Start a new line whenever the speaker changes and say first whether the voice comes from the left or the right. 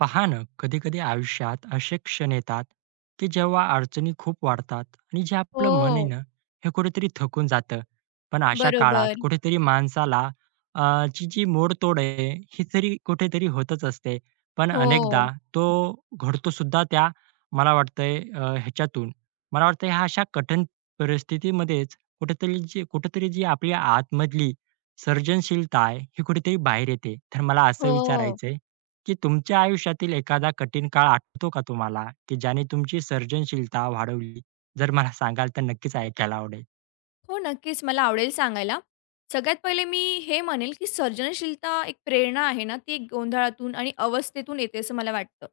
right: पहा ना, कधी-कधी आयुष्यात असे क्षण येतात, की जेव्हा अडचणी खूप वाढतात आणि जे आपलं मन आहे
left: हो,
right: ना, हे कुठेतरी थकून जातं. पण अशा काळात
left: बरोबर.
right: कुठेतरी माणसाला ची जी मोडतोड आहे, ही तरी कुठेतरी होतच असते. पण
left: हो,
right: अनेकदा तो घडतो सुद्धा त्या मला वाटतंय ह्याच्यातून. मला वाटतंय ह्या अशा कठीण परिस्थितीमध्येच कुठेतरी जी आपली आतमधली सर्जनशीलता आहे, ही कुठेतरी बाहेर येते. तर मला असं
left: हो.
right: विचारायचंय, की तुमच्या आयुष्यातील एखादा कठीण काळ आठवतो का तुम्हाला, की ज्याने तुमची सर्जनशीलता वाढवली? जर मला सांगाल तर नक्कीच ऐकायला आवडेल.
left: हो, नक्कीच मला आवडेल सांगायला. सगळ्यात पहिले मी हे म्हणेल, की सर्जनशीलता एक प्रेरणा आहे ना, ती एक गोंधळातून आणि अवस्थेतून येते असं मला वाटतं.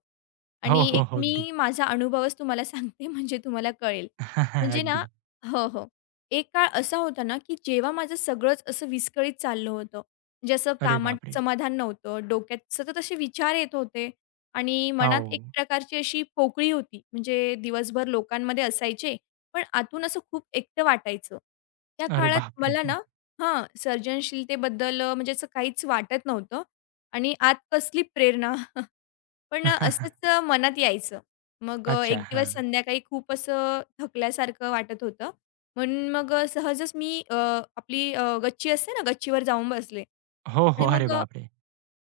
right: हो,
left: आणि
right: हो,
left: एक
right: हो. अगदी.
left: मी माझा अनुभवच तुम्हाला सांगते म्हणजे तुम्हाला कळेल. म्हणजे ना
right: अगदी.
left: हो, हो. एक काळ असा होता ना, की जेव्हा माझं सगळंच असं विस्कळीत चाललं होतं. म्हणजे असं
right: अरे
left: कामात
right: बापरे!
left: समाधान नव्हतं, डोक्यात सतत असे विचार येत होते आणि मनात
right: हो.
left: एक प्रकारची अशी पोकळी होती. म्हणजे दिवसभर लोकांमध्ये असायचे, पण आतून असं खूप एकटं वाटायचं. त्या
right: अरे
left: काळात
right: बापरे!
left: मला ना हां, सर्जनशीलतेबद्दल म्हणजे असं काहीच वाटत नव्हतं आणि आत कसली प्रेरणा पण असंच मनात यायचं. मग
right: अच्छा.
left: एक दिवस
right: हां.
left: संध्याकाळी खूप असं थकल्यासारखं वाटत होतं. म्हणून मग सहजच मी आपली गच्ची असते ना, गच्चीवर जाऊन बसले
right: हो, हो.
left: आणि
right: अरे
left: मग
right: बापरे!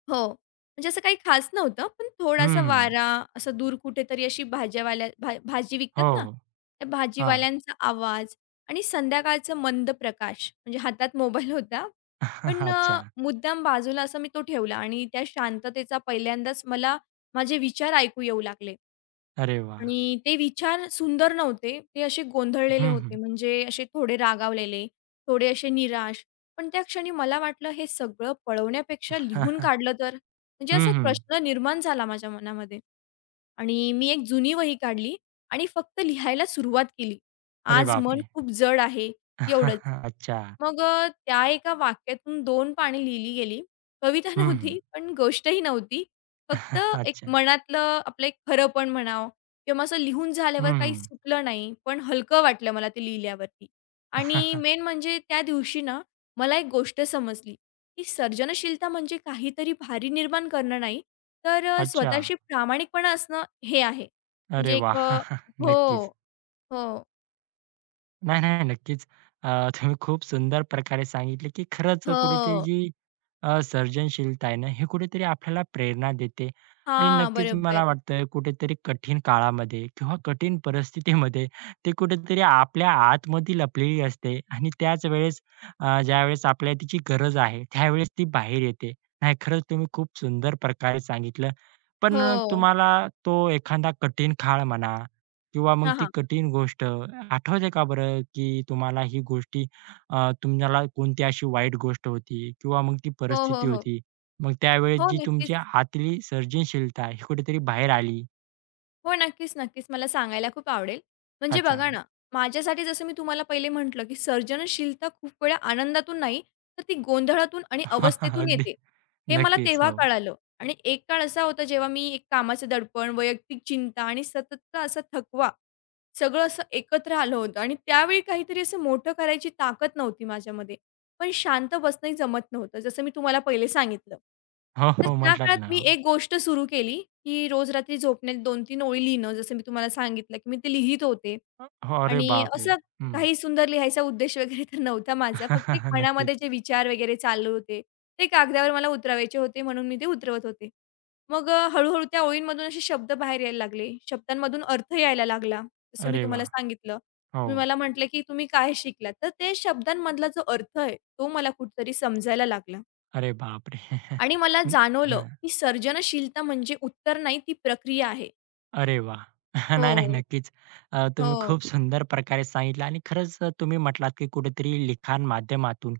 left: हो. म्हणजे असं काही खास नव्हतं, पण थोडासा
right: हं.
left: वारा, असं दूर कुठेतरी अशी भाज्यावाल्या भाजी विकतात
right: हो.
left: ना,
right: हो.
left: त्या
right: हां.
left: भाजीवाल्यांचा आवाज आणि संध्याकाळचा मंद प्रकाश. म्हणजे हातात मोबाईल होता, पण
right: अच्छा.
left: मुद्दाम बाजूला असा मी तो ठेवला आणि त्या शांततेचा पहिल्यांदाच मला माझे विचार ऐकू येऊ लागले.
right: अरे वाह!
left: आणि ते विचार सुंदर नव्हते. ते असे गोंधळलेले
right: हं, हं.
left: होते, म्हणजे असे थोडे रागावलेले, थोडे असे निराश. पण त्या क्षणी मला वाटलं हे सगळं पळवण्यापेक्षा लिहून काढलं तर? म्हणजे असा एक प्रश्न निर्माण झाला माझ्या मनामध्ये. आणि मी एक जुनी वही काढली आणि फक्त लिहायला सुरुवात केली.
right: अरे
left: आज मन
right: बापरे!
left: खूप जड आहे, एवढंच.
right: अच्छा.
left: मग त्या एका वाक्यातून दोन पाने लिहिली गेली. कविता
right: हं,
left: नव्हती, पण गोष्टही नव्हती. फक्त एक
right: अच्छा.
left: मनातलं आपलं एक खरंपण म्हणावं किंवा असं लिहून झाल्यावर
right: हं,
left: काही सुटलं नाही, पण हलकं वाटलं मला ते लिहिल्यावरती. आणि मेन म्हणजे त्या दिवशी ना, मला एक गोष्ट समजली, की सर्जनशीलता म्हणजे काहीतरी भारी निर्माण करणं नाही, तर
right: अच्छा.
left: स्वतःशी प्रामाणिकपणा असणं हे आहे. म्हणजे
right: अरे
left: एक
right: वाह! नक्कीच.
left: हो, हो,
right: नाही, नाही. नक्कीच. अ, तुम्ही खूप सुंदर प्रकारे सांगितले, की खरंच कुठेतरी
left: हो.
right: जी सर्जनशीलता आहे ना, हे कुठेतरी आपल्याला प्रेरणा देते आणि
left: हां,
right: नक्कीच मला
left: बरोबर.
right: वाटतं कुठेतरी कठीण काळामध्ये किंवा कठीण परिस्थितीमध्ये ते कुठेतरी आपल्या आतमध्ये लपलेली असते आणि त्याच वेळेस ज्यावेळेस आपल्याला तिची गरज आहे, त्यावेळेस ती बाहेर येते. नाही, खरंच तुम्ही खूप सुंदर प्रकारे सांगितलं. पण
left: हो.
right: तुम्हाला तो एखादा कठीण काळ म्हणा किंवा मग
left: हां,
right: ती
left: हां.
right: कठीण गोष्ट आठवते का बरं, की तुम्हाला ही गोष्ट तुम्हाला कोणती अशी वाईट गोष्ट होती किंवा मग ती
left: हो, हो,
right: परिस्थिती
left: हो.
right: होती. मग त्यावेळेस
left: हो,
right: जी
left: नक्कीच.
right: तुमच्या आतली सर्जनशीलता आहे, ही कुठेतरी बाहेर आली.
left: हो, नक्कीच, नक्कीच. मला सांगायला खूप आवडेल. म्हणजे
right: अच्छा.
left: बघा ना, माझ्यासाठी जसं मी तुम्हाला पहिले म्हटलं, की सर्जनशीलता खूप वेळा आनंदातून नाही, तर ती गोंधळातून आणि अवस्थेतून
right: अगदी.
left: येते. हे मला
right: नक्कीच.
left: तेव्हा
right: हो.
left: कळालं आणि एक काळ असा होता, जेव्हा मी एक कामाचं दडपण, वैयक्तिक चिंता आणि सततचा असा थकवा, सगळं असं एकत्र आलं होतं आणि त्यावेळी काहीतरी असं मोठं करायची ताकद नव्हती माझ्यामध्ये. पण शांत बसणंही जमत नव्हतं, जसं मी तुम्हाला पहिले सांगितलं.
right: हो,
left: तर
right: हो.
left: त्या
right: म्हटलात
left: काळात
right: ना.
left: मी
right: हो.
left: एक गोष्ट सुरू केली, की रोज रात्री झोपण्यात 2 तीन ओळी लिहिणं. जसं मी तुम्हाला सांगितलं, की मी ते लिहीत होते.
right: हो. अरे
left: आणि
right: बापरे!
left: असं
right: हं.
left: काही सुंदर लिहायचा उद्देश वगैरे तर नव्हता माझा. फक्त एक मनामध्ये
right: नक्कीच.
left: जे विचार वगैरे चालू होते, ते कागदावर मला उतरवायचे होते म्हणून मी ते उतरवत होते. मग हळू-हळू त्या ओळींमधून असे शब्द बाहेर यायला लागले. शब्दांमधून अर्थ यायला लागला. जसं मी
right: अरे
left: तुम्हाला
right: वाह!
left: सांगितलं.
right: हो.
left: तुम्ही मला म्हटलं, की "तुम्ही काय शिकलात?" तर ते शब्दांमधला जो अर्थ आहे, तो मला कुठेतरी समजायला लागला
right: अरे बापरे!
left: आणि मला
right: हं.
left: जाणवलं,
right: हां.
left: की सर्जनशीलता म्हणजे उत्तर नाही, ती प्रक्रिया आहे.
right: अरे वा, नाही, नाही.
left: हो,
right: नक्कीच. तुम्ही
left: हो.
right: खूप सुंदर प्रकारे सांगितलं आणि खरंच तुम्ही म्हटलात, की कुठेतरी लिखाण माध्यमातून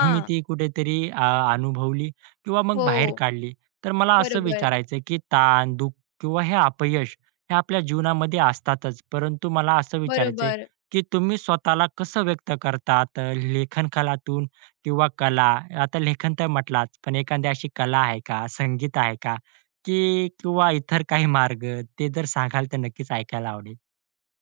right: तुम्ही ती कुठेतरी अनुभवली किंवा मग
left: हो.
right: बाहेर काढली. तर मला असं
left: बरोबर,
right: विचारायचं की ताण, दुःख किंवा हे अपयश हे आपल्या जीवनामध्ये असतातच. परंतु मला असं विचारायचं
left: बरोबर.
right: की तुम्ही स्वतःला कसं व्यक्त करतात? लेखन कलातून किंवा कला, आता लेखन तर म्हटलाच, पण एखादी अशी कला आहे का, संगीत आहे का? की किंवा इतर काही मार्ग, ते जर सांगाल तर नक्कीच ऐकायला आवडेल.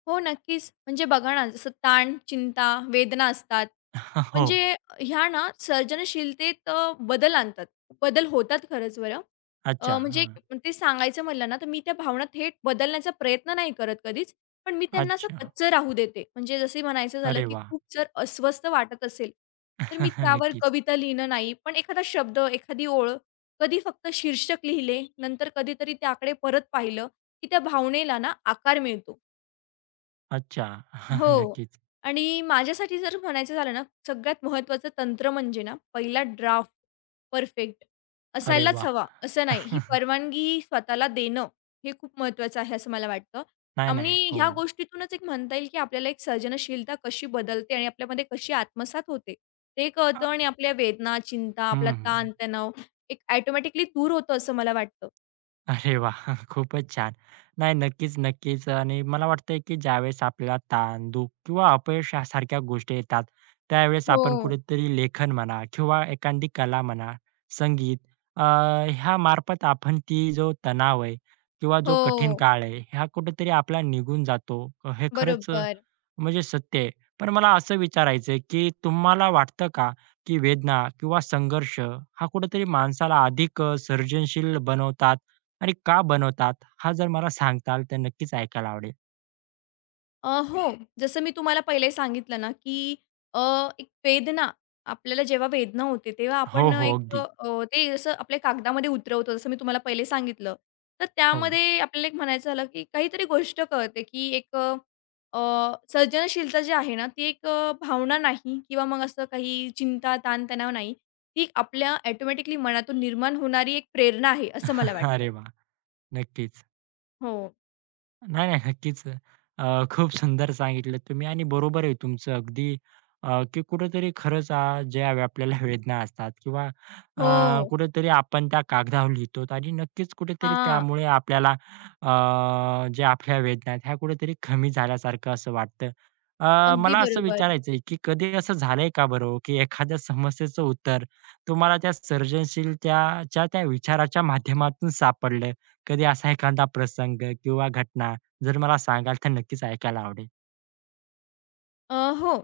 left: हो, नक्कीच. म्हणजे बघा ना, जसं ताण, चिंता, वेदना असतात. म्हणजे
right: हो.
left: ह्या ना सर्जनशीलतेत बदल आणतात. बदल होतात खरंच बरं.
right: अच्छा.
left: म्हणजे
right: हां.
left: ते सांगायचं म्हणलं ना, तर मी त्या भावना थेट बदलण्याचा प्रयत्न नाही करत कधीच. पण मी त्यांना असं
right: अच्छा.
left: कच्चं राहू देते. म्हणजे जसं म्हणायचं झालं,
right: अरे
left: की
right: वा
left: खूप जर अस्वस्थ वाटत असेल, तर मी त्यावर
right: नक्कीच.
left: कविता लिहिणं नाही. पण एखादा शब्द, एखादी ओळ, कधी फक्त शीर्षक लिहिले, नंतर कधीतरी त्याकडे परत पाहिलं, की त्या भावनेला ना आकार मिळतो.
right: अच्छा.
left: हो.
right: नक्कीच.
left: आणि माझ्यासाठी जर म्हणायचं झालं ना, सगळ्यात महत्त्वाचं तंत्र म्हणजे ना, पहिला ड्राफ्ट परफेक्ट
right: अरे
left: असायलाच
right: वा
left: हवा, असं नाही. ही परवानगी स्वतःला देणं हे खूप महत्त्वाचं आहे, असं मला वाटतं.
right: नाही, नाही.
left: आणि
right: हो.
left: ह्या गोष्टीतूनच एक म्हणता येईल, की आपल्याला एक सर्जनशीलता कशी बदलते आणि आपल्यामध्ये कशी आत्मसात होते, ते
right: अ,
left: कळतं आणि आपल्या वेदना, चिंता, आपला
right: हं,
left: ताण-तणाव एक ऑटोमॅटिकली दूर होतं, असं मला वाटतं.
right: अरे वा, खूपच छान. नाही, नक्कीच, नक्कीच. आणि मला वाटतंय, की ज्यावेळेस आपल्याला ताण, दुःख किंवा अपयश यासारख्या गोष्टी येतात, त्यावेळेस
left: हो.
right: आपण कुठेतरी लेखन म्हणा किंवा एखादी कला म्हणा, संगीत अ, ह्यामार्फत आपण ती जो तणाव आहे किंवा जो
left: हो.
right: कठीण काळ आहे, हा कुठेतरी आपला निघून जातो. हे खरंच
left: बरोबर.
right: म्हणजे सत्य आहे. पण मला असं विचारायचं आहे, की तुम्हाला वाटतं का, की वेदना किंवा संघर्ष हा कुठेतरी माणसाला अधिक सर्जनशील बनवतात आणि का बनवतात? हा जर मला सांगताल तर नक्कीच ऐकायला आवडेल.
left: हो. जसं मी तुम्हाला पहिले सांगितलं ना, की अ, एक वेदना आपल्याला जेव्हा वेदना होते, तेव्हा
right: हो,
left: आपण
right: हो.
left: एक
right: अगदी.
left: ते असं आपल्या कागदामध्ये उतरवतो, जसं मी तुम्हाला पहिले सांगितलं. तर
right: हो.
left: त्यामध्ये आपल्याला एक म्हणायचं झालं, की काहीतरी गोष्ट कळते, की एक सर्जनशीलता जी आहे ना, ती एक भावना नाही किंवा मग असं काही चिंता, ताणतणाव नाही. ती आपल्या ऑटोमॅटिकली मनातून निर्माण होणारी एक प्रेरणा आहे, असं मला वाटतं.
right: अरे वा, नक्कीच.
left: हो.
right: नाही, नाही. नक्कीच. खूप सुंदर सांगितलं तुम्ही आणि बरोबर आहे तुमचं अगदी की कुठेतरी खरंच ज्या वे- आपल्याला वेदना असतात किंवा
left: हो.
right: कुठेतरी आपण त्या कागदावर लिहितो आणि नक्कीच कुठेतरी
left: हां.
right: त्यामुळे आपल्याला ज्या आपल्या वेदना आहेत ह्या कुठेतरी कमी झाल्यासारखं असं वाटतं.
left: अगदी
right: मला असं
left: बरोबर.
right: विचारायचं की कधी असं झालंय का बरं हो, की एखाद्या समस्येचं उत्तर तुम्हाला त्या सर्जनशीलतेच्या त्या विचाराच्या माध्यमातून सापडलं? कधी असा एखादा प्रसंग किंवा घटना जर मला सांगाल तर नक्कीच ऐकायला आवडेल.
left: अ, हो.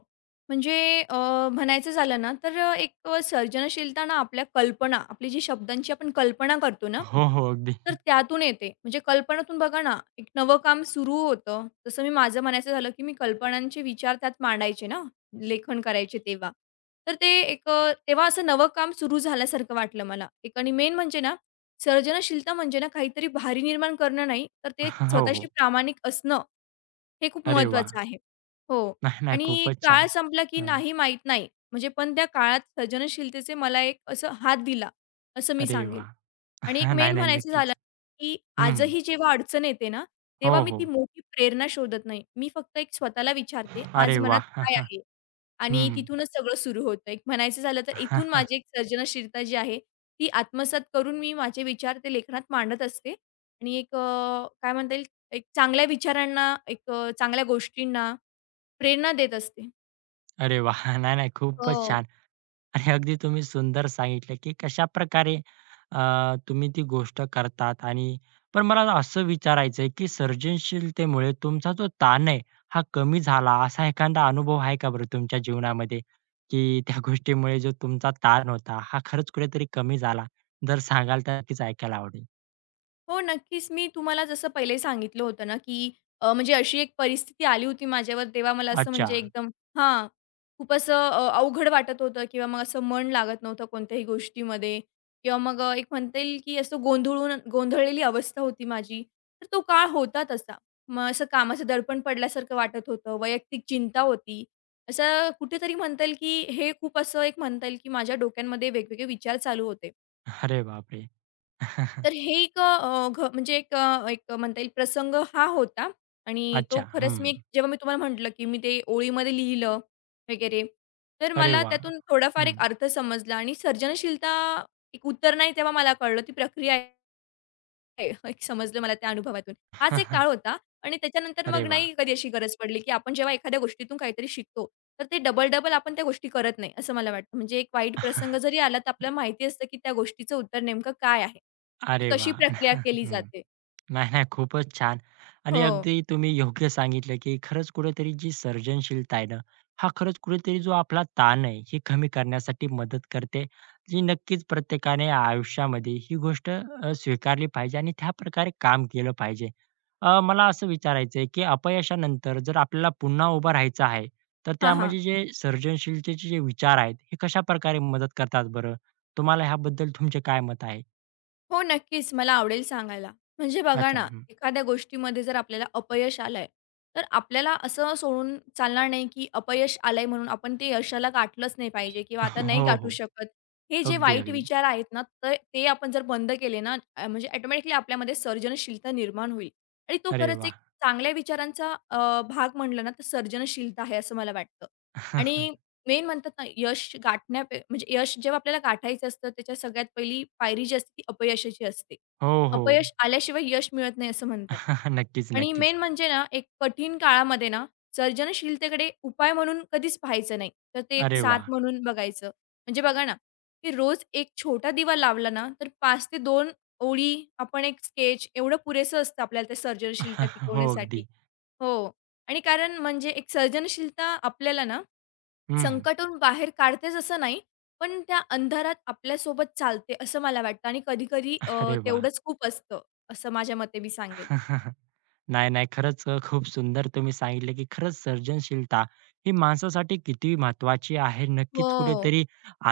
left: म्हणजे अ, म्हणायचं झालं ना, तर एक सर्जनशीलता ना आपल्या कल्पना, आपली जी शब्दांची आपण कल्पना करतो ना,
right: हो, हो. अगदी.
left: तर त्यातून येते. म्हणजे कल्पनातून बघा ना, एक नवं काम सुरू होतं. जसं मी माझं म्हणायचं झालं, की मी कल्पनांचे विचार त्यात मांडायचे ना, लेखन करायचे तेव्हा. तर ते एक तेव्हा असं नवं काम सुरू झाल्यासारखं वाटलं मला. एक आणि मेन म्हणजे ना, सर्जनशीलता म्हणजे ना, काहीतरी भारी निर्माण करणं नाही, तर ते
right: हो,
left: स्वतःशी
right: हो.
left: प्रामाणिक असणं हे खूप
right: अरे वाह!
left: महत्वाचं आहे. हो
right: नाही, नाही.
left: आणि
right: खूपच
left: काळ
right: छान.
left: संपला की
right: हं.
left: नाही माहीत नाही. म्हणजे पण त्या काळात सर्जनशीलतेचे मला एक असं हात दिला, असं मी
right: अरे
left: सांगेल.
right: वाह!
left: आणि एक मेन
right: नाही, नाही.
left: म्हणायचं झालं,
right: नक्कीच.
left: की
right: हं.
left: आजही जेव्हा अडचण येते ना,
right: हो,
left: तेव्हा मी ती
right: हो.
left: मोठी प्रेरणा शोधत नाही. मी फक्त एक स्वतःला विचारते, आज
right: अरे
left: मनात
right: वाह!
left: काय
right: हं,
left: आहे? आणि
right: हं.
left: तिथूनच सगळं सुरू होतं. एक म्हणायचं झालं तर इथून माझी एक सर्जनशीलता जी आहे, ती आत्मसात करून मी माझे विचार ते लेखनात मांडत असते आणि एक काय म्हणता येईल, एक चांगल्या विचारांना, एक चांगल्या गोष्टींना प्रेरणा देत असते.
right: अरे वाह! नाही, नाही. खूपच
left: हो.
right: छान. आणि अगदी तुम्ही सुंदर सांगितलं, की कशाप्रकारे तुम्ही ती गोष्ट करतात आणि पण मला असं विचारायचंय, की सर्जनशीलतेमुळे तुमचा जो ताण आहे, हा कमी झाला असा एखादा अनुभव आहे का बरं तुमच्या जीवनामध्ये? की त्या गोष्टीमुळे जो तुमचा ताण होता, हा खरंच कुठेतरी कमी झाला? जर सांगाल तर नक्कीच ऐकायला आवडेल.
left: हो, नक्कीच. मी तुम्हाला जसं पहिले सांगितलं होतं ना, की म्हणजे अशी एक परिस्थिती आली होती माझ्यावर. तेव्हा मला असं
right: अच्छा.
left: म्हणजे एकदम हां, खूप असं अवघड वाटत होतं किंवा मग असं मन लागत नव्हतं कोणत्याही गोष्टीमध्ये किंवा मग एक म्हणता येईल, की असं गोंधळलेली अवस्था होती माझी. तर तो काळ होता तसा. मग असं कामाचं दडपण पडल्यासारखं वाटत होतं. वैयक्तिक चिंता होती. असं कुठेतरी म्हणता येईल, की हे खूप असं एक म्हणता येईल, की माझ्या डोक्यांमध्ये वेगवेगळे विचार चालू होते.
right: अरे बापरे!
left: तर हे एक अ, घ म्हणजे एक एक म्हणता येईल प्रसंग हा होता आणि तो
right: अच्छा. हं.
left: खरंच मी तुम्हाला म्हटलं, की मी ते ओळीमध्ये लिहिलं वगैरे, तर
right: अरे
left: मला
right: वाह!
left: त्यातून थोडाफार
right: हं.
left: एक अर्थ समजला आणि सर्जनशीलता एक उत्तर नाही तेव्हा मला कळलं ती प्रक्रिया आहे. एक समजलं मला त्या अनुभवातून. हाच एक काळ होता आणि त्याच्यानंतर
right: अरे
left: मग
right: वाह!
left: नाही कधी अशी गरज पडली, की आपण जेव्हा एखाद्या गोष्टीतून काहीतरी शिकतो, तर ते डबल-डबल आपण त्या गोष्टी करत नाही, असं मला वाटतं. म्हणजे एक वाईट प्रसंग जरी आला, तर आपल्याला माहिती असतं, की त्या गोष्टीचं उत्तर नेमकं काय आहे? ती
right: अरे
left: कशी
right: वाह! हं.
left: प्रक्रिया केली जाते.
right: नाही, नाही. खूपच छान. आणि
left: हो.
right: अगदी तुम्ही योग्य सांगितलं, की खरंच कुठेतरी जी सर्जनशीलता आहे ना, हा खरंच कुठेतरी जो आपला ताण आहे, हे कमी करण्यासाठी मदत करते. जी नक्कीच प्रत्येकाने आयुष्यामध्ये ही गोष्ट स्वीकारली पाहिजे आणि त्याप्रकारे काम केलं पाहिजे. मला असं विचारायचं की अपयशानंतर जर आपल्याला पुन्हा उभं राहायचं आहे, तर
left: हां, हां.
right: त्यामध्ये जे सर्जनशीलतेचे जे विचार आहेत, हे कशाप्रकारे मदत करतात बरं? तुम्हाला ह्याबद्दल तुमचे काय मत आहे?
left: हो, नक्कीच. मला आवडेल सांगायला. म्हणजे बघा
right: अच्छा.
left: ना,
right: हं.
left: एखाद्या गोष्टीमध्ये जर आपल्याला अपयश आलंय, तर आपल्याला असं सोडून चालणार नाही, की अपयश आलंय म्हणून आपण ते यशाला गाठलंच नाही पाहिजे किंवा आता नाही
right: हो,
left: गाठू
right: हो.
left: शकत. हे जे
right: अगदी,
left: वाईट
right: अगदी.
left: विचार आहेत ना, तर ते आपण जर बंद केले ना, म्हणजे ऑटोमॅटिकली आपल्यामध्ये सर्जनशीलता निर्माण होईल आणि तो
right: अरे
left: खरंच एक
right: वाह!
left: चांगल्या विचारांचा भाग म्हणलं ना, तर सर्जनशीलता आहे असं मला वाटतं आणि मेन म्हणतात ना, यश गाठण्या पे म्हणजे यश जेव्हा आपल्याला गाठायचं असतं, त्याच्या सगळ्यात पहिली पायरी जी असते ती अपयशाची असते.
right: हो, हो.
left: अपयश आल्याशिवाय यश मिळत नाही असं म्हणतात.
right: नक्कीच,
left: आणि
right: नक्कीच.
left: मेन म्हणजे ना, एक कठीण काळामध्ये ना, सर्जनशीलतेकडे उपाय म्हणून कधीच पाहायचं नाही, तर ते एक
right: अरे वा
left: साथ म्हणून बघायचं. म्हणजे बघा ना, की रोज एक छोटा दिवा लावला ना, तर 5 ते 2 ओळी, आपण एक स्केच एवढं पुरेसं असतं आपल्याला ते सर्जनशीलता
right: हो,
left: टिकवण्यासाठी.
right: अगदी.
left: हो. आणि कारण म्हणजे एक सर्जनशीलता आपल्याला ना
right: हं.
left: संकटातून बाहेर काढतेच असं नाही, पण त्या अंधारात आपल्यासोबत चालते असं मला वाटतं आणि कधी-कधी
right: अरे वाह!
left: तेवढंच खूप असतं, असं माझ्या मते मी सांगेल.
right: नाही, नाही. खरंच खूप सुंदर तुम्ही सांगितलं, की खरंच सर्जनशीलता ही माणसासाठी किती महत्वाची आहे. नक्कीच
left: हो,
right: कुठेतरी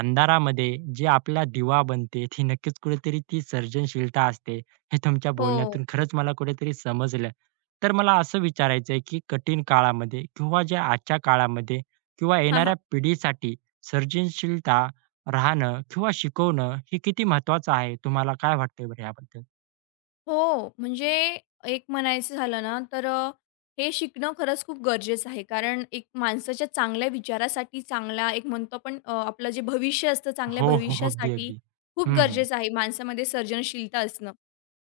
right: अंधारामध्ये जे आपला दिवा बनते, ती नक्कीच कुठेतरी ती सर्जनशीलता असते. हे तुमच्या
left: हो.
right: बोलण्यातून खरंच मला कुठेतरी समजलं. तर मला असं विचारायचं आहे, की कठीण काळामध्ये किंवा ज्या आजच्या काळामध्ये किंवा
left: हां,
right: येणाऱ्या
left: हां.
right: पिढीसाठी सर्जनशीलता राहणं किंवा शिकवणं हे किती महत्त्वाचं आहे? तुम्हाला काय वाटतंय बरं याबद्दल?
left: हो, म्हणजे एक म्हणायचं झालं ना, तर हे शिकणं खरंच खूप गरजेचं आहे. कारण एक माणसाच्या चांगल्या विचारासाठी चांगला एक म्हणतो आपण आपलं जे भविष्य असतं, चांगल्या
right: हो, हो. अगदी,
left: भविष्यासाठी
right: अगदी.
left: खूप
right: हं, हं.
left: गरजेचं आहे माणसामध्ये सर्जनशीलता असणं.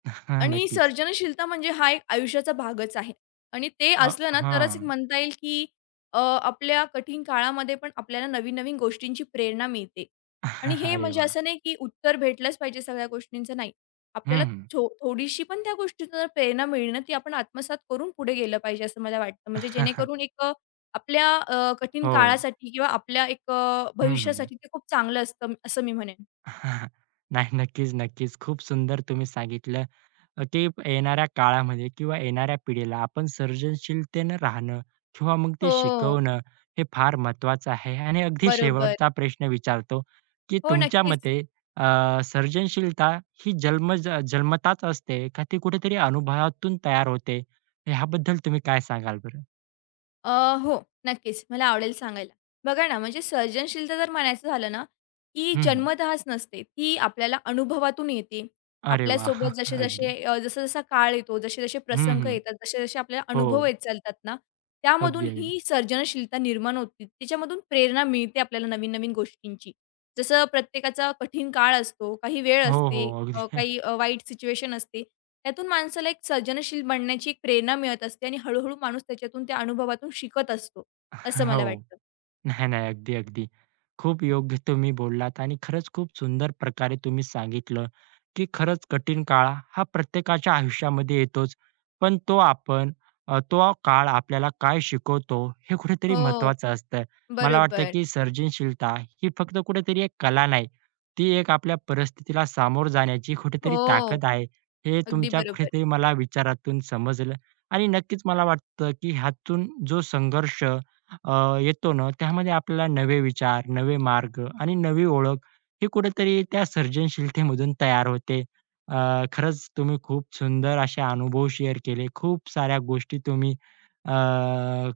right: हां,
left: आणि
right: नक्कीच.
left: सर्जनशीलता म्हणजे हा एक आयुष्याचा भागच आहे आणि ते
right: अ,
left: असलं ना तरच एक
right: हां.
left: म्हणता येईल, की आपल्या कठीण काळामध्ये पण आपल्याला नवीन-नवीन गोष्टींची प्रेरणा मिळते. आणि हे
right: अरे
left: म्हणजे
right: वाह!
left: असं नाही, की उत्तर भेटलंच पाहिजे सगळ्या गोष्टींचं नाही. आपल्याला
right: हं.
left: थोडीशी पण त्या गोष्टीतून जर प्रेरणा मिळणं ती आपण आत्मसात करून पुढे गेलं पाहिजे असं मला वाटतं. म्हणजे जेणेकरून एक आपल्या कठीण
right: हो.
left: काळासाठी किंवा आपल्या एक
right: हं, हं.
left: भविष्यासाठी ते खूप चांगलं असतं असं मी म्हणेन.
right: नाही, नक्कीच, नक्कीच. खूप सुंदर तुम्ही सांगितलं, की येणाऱ्या काळामध्ये किंवा येणाऱ्या पिढीला आपण सर्जनशीलतेनं राहणं किंवा मग ते
left: हो,
right: शिकवणं हे फार महत्वाचं आहे. आणि अगदी
left: बरोबर.
right: शेवटचा प्रश्न विचारतो, की
left: हो,
right: तुमच्या
left: नक्कीच.
right: मते अ, सर्जनशीलता ही जन्मतःच असते का ती कुठेतरी अनुभवातून तयार होते? ह्याबद्दल तुम्ही काय सांगाल बरं?
left: अ, हो, नक्कीच. मला आवडेल सांगायला. बघा ना, म्हणजे सर्जनशीलता जर म्हणायचं झालं ना, की
right: हं,
left: जन्मतःच नसते. ती आपल्याला अनुभवातून येते.
right: अरे वाह!
left: आपल्यासोबत
right: अगदी.
left: जसा-जसा काळ येतो, जसे-जसे
right: हं,
left: प्रसंग
right: हं.
left: येतात, जसे-जसे आपल्याला
right: हो.
left: अनुभव येत चालतात ना, त्यामधून
right: अगदी, अगदी.
left: ही सर्जनशीलता निर्माण होती. त्याच्यामधून प्रेरणा मिळते आपल्याला नवीन-नवीन गोष्टींची. जसं प्रत्येकाचा कठीण काळ असतो, काही वेळ
right: हो,
left: असते,
right: हो. अगदी.
left: काही वाईट सिच्युएशन असते. त्यातून माणसाला एक सर्जनशील बनण्याची एक प्रेरणा मिळत असते आणि हळूहळू माणूस त्याच्यातून त्या अनुभवातून शिकत असतो, असं मला
right: हो.
left: वाटतं.
right: नाही, नाही. अगदी, अगदी. खूप योग्य तुम्ही बोललात आणि खरंच खूप सुंदर प्रकारे तुम्ही सांगितलं, की खरंच कठीण काळ हा प्रत्येकाच्या आयुष्यामध्ये येतोच. पण तो आपण तो काळ आपल्याला काय शिकवतो हे कुठेतरी
left: हो,
right: महत्त्वाचं असतं. मला वाटतं,
left: बरोबर.
right: की सर्जनशीलता ही फक्त कुठेतरी एक कला नाही. ती एक आपल्या परिस्थितीला सामोरं जाण्याची कुठेतरी
left: हो,
right: ताकद आहे. हे
left: अगदी
right: तुमच्या
left: बरोबर.
right: कुठेतरी मला विचारातून समजलं आणि नक्कीच मला वाटतं, की ह्यातून जो संघर्ष येतो ना, त्यामध्ये आपल्याला नवे विचार, नवे मार्ग आणि नवी ओळख हे कुठेतरी त्या सर्जनशीलतेमधून तयार होते. खरंच तुम्ही खूप सुंदर असे अनुभव शेअर केले. खूप साऱ्या गोष्टी तुम्ही अ,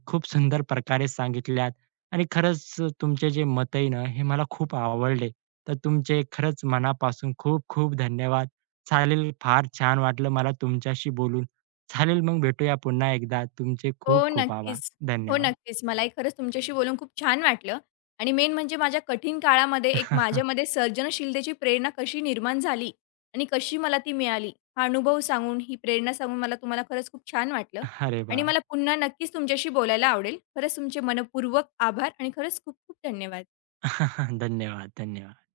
right: खूप सुंदर प्रकारे सांगितल्यात आणि खरंच तुमचे जे मत आहे ना, हे मला खूप आवडले. तर तुमचे खरंच मनापासून खूप-खूप धन्यवाद. चालेल, फार छान वाटलं मला तुमच्याशी बोलून. चालेल, मग भेटूया पुन्हा एकदा. तुमचे
left: हो,
right: खूप-खूप आभार.
left: नक्कीच. हो,
right: धन्यवाद.
left: नक्कीच. मलाही खरंच तुमच्याशी बोलून खूप छान वाटलं आणि मेन म्हणजे माझ्या कठीण काळामध्ये एक माझ्यामध्ये सर्जनशीलतेची प्रेरणा कशी निर्माण झाली आणि कशी मला ती मिळाली, हा अनुभव सांगून, ही प्रेरणा सांगून मला तुम्हाला खरंच खूप छान वाटलं
right: अरे
left: आणि
right: वाह!
left: मला पुन्हा नक्कीच तुमच्याशी बोलायला आवडेल. खरंच तुमचे मनःपूर्वक आभार आणि खरंच खूप खूप धन्यवाद.
right: धन्यवाद, धन्यवाद.